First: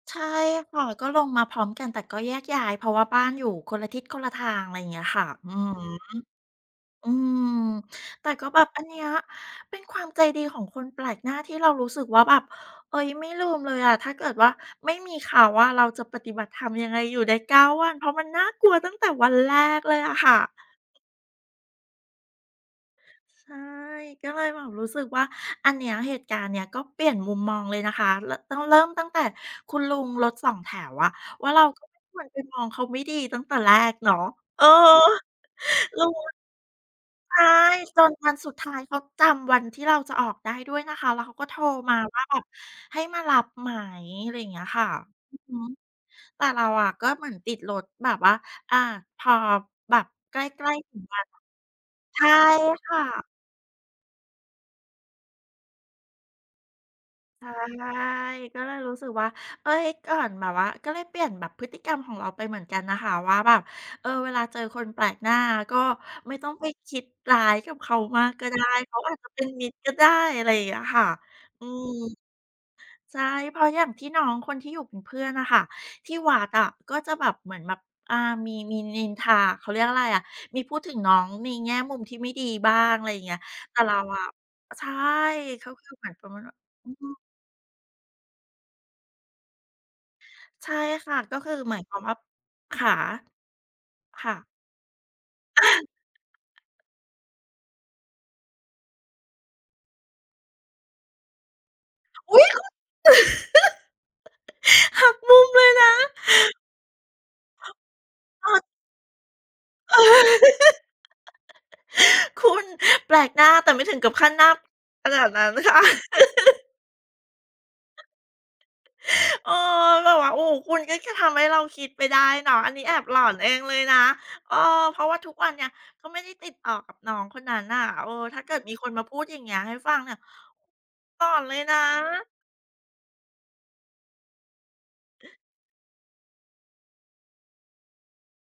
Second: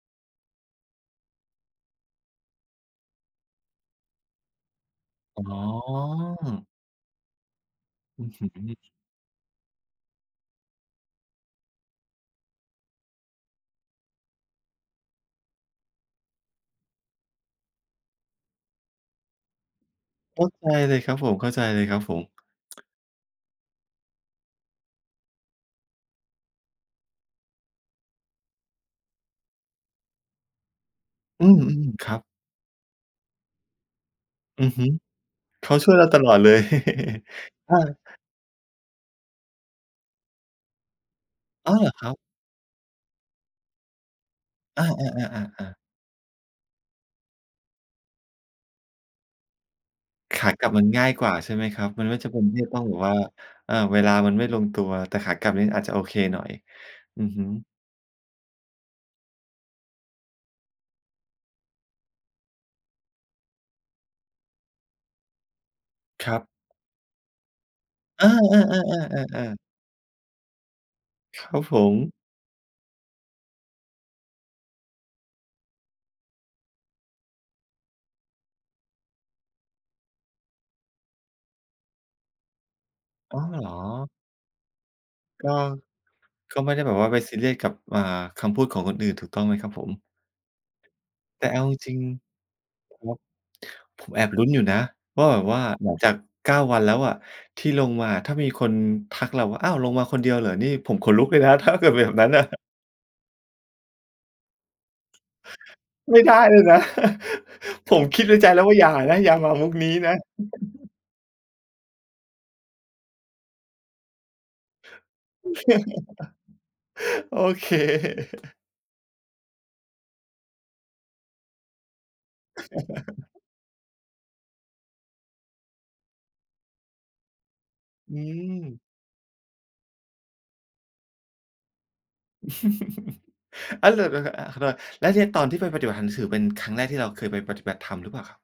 ใช่ค่ะ ก็ลงมาพร้อมกัน แต่ก็แยกย้าย เพราะว่าบ้านอยู่คนละทิศคนละทาง อะไรอย่างเงี้ยค่ะ อืออ๋ฮึ อ อืม อแืต่อฮก็แบบ อัึ นเนี้ยเป็นความใจดีของคนแปลกหน้าที่เรารู้สึกว่าแบบ เฮ้ย ไม่ลืมเลยอะ ถ้าเกิดว่าไม่มีเขาอะเราจะปฏิบัติธรรมยังไงอยู่ได้ 9 วัน เพราะมันน่ากลัวตั้งแต่วันแรกเลยอะค่เะ ข้าใจเลย ครับผม เข้าใจเลยครับผม ใช่ ก็เลยแบบรู้สึกว่า อันเนี้ย เหตุการณ์เนี้ย ก็เปลี่ยนมุมมองเลยนะคะ ร ต้องตั้งแต่คุณลุงรถสองแถวอะอืว่าเรม า ก็ไม่ๆ ครคับ วรไปมองเขาไม่ดีตั้งแต่แรกเนาะ เออือ อฮึ เขาช่วยลเรูาตลน อดเลย ใช่ อา จนวันสุดท้ายเขาจำวันที่เราจะออกได้ด้วยนะคะ แล้วเขาก็โทรอ้อ เหรมอา ครับ? ว่าแบบ "ให้มารับไหม?" อะไรอย่างเงี้ยคอ่า ะ อือๆ ฮึ ๆ ๆ ๆ แต่เราอะก็เหมือนติดรถ แบบว่า อ่า พอแบบใขกากลลั้ บมันๆ ถึงง่ายวักนว่า น่ะ ใช่ไหมครับ? มันไม่ใชจ่ำเป็นที่ต้องคแบ่บว่า ะ เอ่อ เวลามันไม่ลงตัว แต่ขากลับนี้อาจจะโอเคหน่อย อือฮึ ใช่ ก็เลยรู้สึกว่า เฮ้ย ก่อนแบบว่า ก็เลยเปลี่ยนแบบพฤติกรรมของเราไปเหมือนกันนะคะ ว่าแบบ เอ่อ เวลาเจอคนแปลกหน้า ก็คไรม่ับ ต้องไปคิดร้ายกับเขามเอาอ กก็ได้ เขาอาจจะเป็นๆ ๆ ๆ ๆ ๆ มิตรก็ได้ อะไรอย่างเงี้ยค่ะ ครัอบืผม ม ใช่ เพราะอย่างที่น้องคนที่อยู่เป็นเพื่อนน่ะค่ะ ที่วัดอะก็จะแบบเหมือนแบบ อ่า มี มีนินทา เขาเรียกอะไรอะ มีพูดถึงน้องในแง่มุมที่ไม่ดีบ้าง อะไรอย่างเงีอ้๋ย อ เหรอ? แต่เราอะ ใช่ ก็ เขาคือเหมือนประมาณว่กา ็ไม่ได้อืแบอบวฮ่ึ าไปซีเรียสกับ อ่า คำพูดของคนอื่นถูกต้องไหมครับผม? ใช่ค่ะ ก็แตค่ือเอาหจมายครวิาง มว่า ๆ คคะ? รับ ผมแคอบ่ลุะ ้นอยู่นะว่าแบบว่า หลังจาก 9 วันแล้วอะที่ลงมา ถ้ามีคนทักเราว่า "อ้าว! ลงมาคนเดียวเหรอ?" นี่ผมขนลุกเลยนะ ถ้าเกิดเป็นแบบนั้นอนุ่ะ ๊ย! คุณ หักมุมเลยนะ ไม่ได้เลยนะ ผมคิดในใจอแล้ด วว่า "อย่านะ! อย่ามามุกนี้นะ" คุณ แปลกหน้า แต่ไม่ถึงกับขั้นหน้า ขนาดนั้นค่ะ โอเค เออ แบบว่า โอ้โฮ คุณก็ ก ทำให้เราคิดไปได้เนาะ อันนี้แอบหลอนเองเลยนะ เออ เพราะว่าทุกวันเนี่ย ก็ไม่ได้ติดต่อกับน้องคนนั้นน่ะ เออ อืถ้าเกิดมม ีคนมาพูดอย่างเงี้ยให้ฟังเนี่ย หลอนเลยนะ อา ล ต ห อา ขอโทษ แล้วทีเนี้ยตอนที่ไปปฏิบัติทางสื่อ เป็นครั้งแรกที่เราเคยไปปฏิบัติธรรมหรือเปล่าครับ?